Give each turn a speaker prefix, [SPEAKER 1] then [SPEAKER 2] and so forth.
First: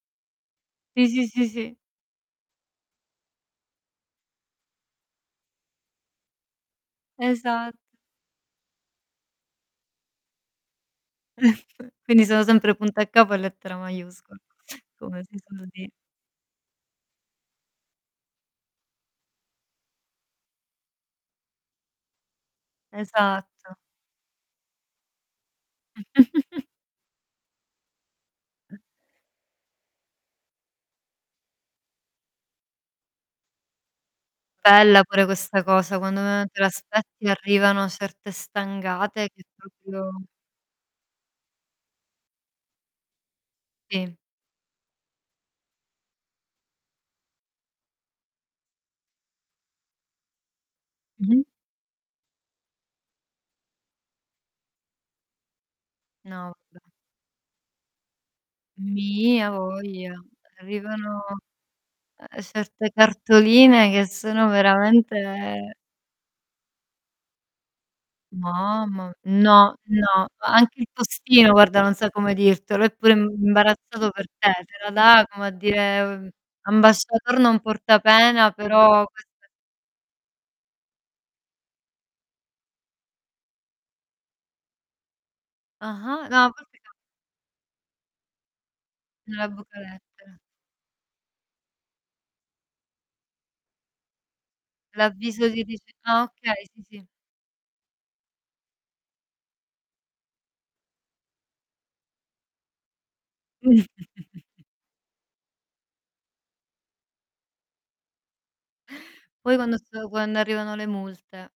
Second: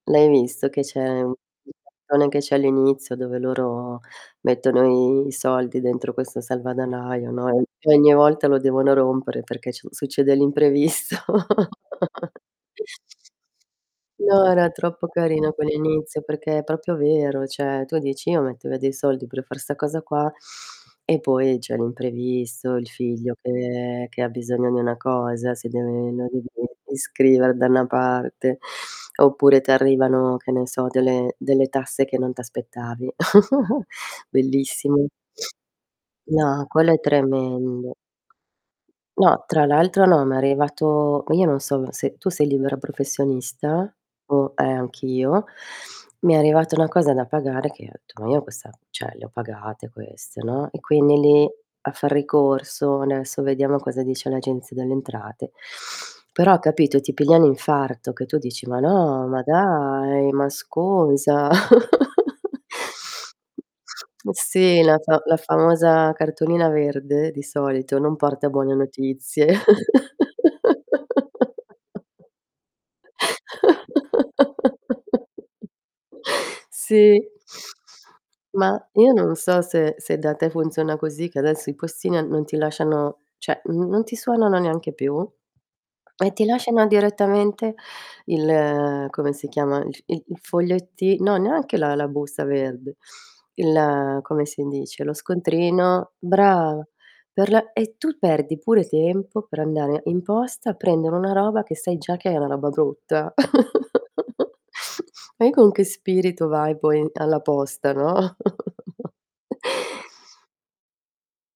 [SPEAKER 1] L'hai visto che
[SPEAKER 2] Sì,
[SPEAKER 1] c'è
[SPEAKER 2] sì,
[SPEAKER 1] u
[SPEAKER 2] sì, sì.
[SPEAKER 1] [unintelligible] che c'è all'inizio dove loro mettono i soldi dentro questo salvadanaio, no, e
[SPEAKER 2] Esatto.
[SPEAKER 1] e ogni volta lo devono rompere perché c succede l'imprevisto.
[SPEAKER 2] Quindi, sono sempre punto e a capo e lettera maiuscol
[SPEAKER 1] No, era troppo
[SPEAKER 2] come si
[SPEAKER 1] carino co
[SPEAKER 2] suol di
[SPEAKER 1] inizio perché è proprio vero. Cioè tu dici: "Io mettevo dei soldi per far 'sta cosa qua." E poi, c'è l'imprevisto, il figlio
[SPEAKER 2] Esatto.
[SPEAKER 1] che che ha bisogno di una cosa, si deve [unintelligible] iscrivere da 'na parte, oppure t'arrivano, che ne so, delle delle tasse che non t'aspettavi.
[SPEAKER 2] Bella
[SPEAKER 1] Bellissimo.
[SPEAKER 2] pure questa cosa, quando meno te
[SPEAKER 1] No, quello è
[SPEAKER 2] l'aspetti arrivano
[SPEAKER 1] tremendo.
[SPEAKER 2] certe stangate che
[SPEAKER 1] No. Tra l'altro,
[SPEAKER 2] proprio
[SPEAKER 1] no, m'è arrivato io non sono se tu sei libera professionista
[SPEAKER 2] Sì.
[SPEAKER 1] o eh, anch'io. Mi è arrivata una cosa da pagare che ho etto: "Ma io questa cioè, le ho pagate queste," no, e quindi
[SPEAKER 2] Mh-mh.
[SPEAKER 1] lì a far ricorso. Adesso vediamo cosa dice l'Agenzia delle Entrate.
[SPEAKER 2] No,
[SPEAKER 1] Però,
[SPEAKER 2] vabbè.
[SPEAKER 1] capito, ti piglia un infarto che tu dici: "Ma no, ma
[SPEAKER 2] Mi, a voglia.
[SPEAKER 1] dai, ma
[SPEAKER 2] Arrivano,
[SPEAKER 1] scusa."
[SPEAKER 2] uhm, certe cartoline che
[SPEAKER 1] Eh,
[SPEAKER 2] sono
[SPEAKER 1] sì. La fa la
[SPEAKER 2] veramente
[SPEAKER 1] famosa cartolina verde, di solito, non porta buone
[SPEAKER 2] Mamma,
[SPEAKER 1] notizie.
[SPEAKER 2] no. No. Anche il postino, guarda, non sa come dirtelo, è pure imbarazzato per te, te la dà come a dire, mhmm,
[SPEAKER 1] Sì.
[SPEAKER 2] ambasciator non porta pena,
[SPEAKER 1] Ma,
[SPEAKER 2] però
[SPEAKER 1] io
[SPEAKER 2] quest'è.
[SPEAKER 1] non so se se da te funziona così che adesso i postini a non ti lasciano cioè, n non ti suonano neanche più,
[SPEAKER 2] Ah-ah.
[SPEAKER 1] e
[SPEAKER 2] No,
[SPEAKER 1] ti
[SPEAKER 2] a volte
[SPEAKER 1] lasciano
[SPEAKER 2] ca
[SPEAKER 1] direttamente il come si
[SPEAKER 2] Nella
[SPEAKER 1] chiama?
[SPEAKER 2] buca
[SPEAKER 1] il f i il
[SPEAKER 2] lettere.
[SPEAKER 1] foglietti no, neanche la la busta verde. Il come si dice? Lo
[SPEAKER 2] L'avviso di dici
[SPEAKER 1] scontrino.
[SPEAKER 2] ah, okay. Sì,
[SPEAKER 1] Brava.
[SPEAKER 2] sì.
[SPEAKER 1] Per la e tu perdi pure tempo per andare in posta a prendere una roba che sai già che è una roba brutta.
[SPEAKER 2] Mh.
[SPEAKER 1] E con che spirito vai poi alla posta, no?
[SPEAKER 2] Poi, quando s quando arrivano le multe.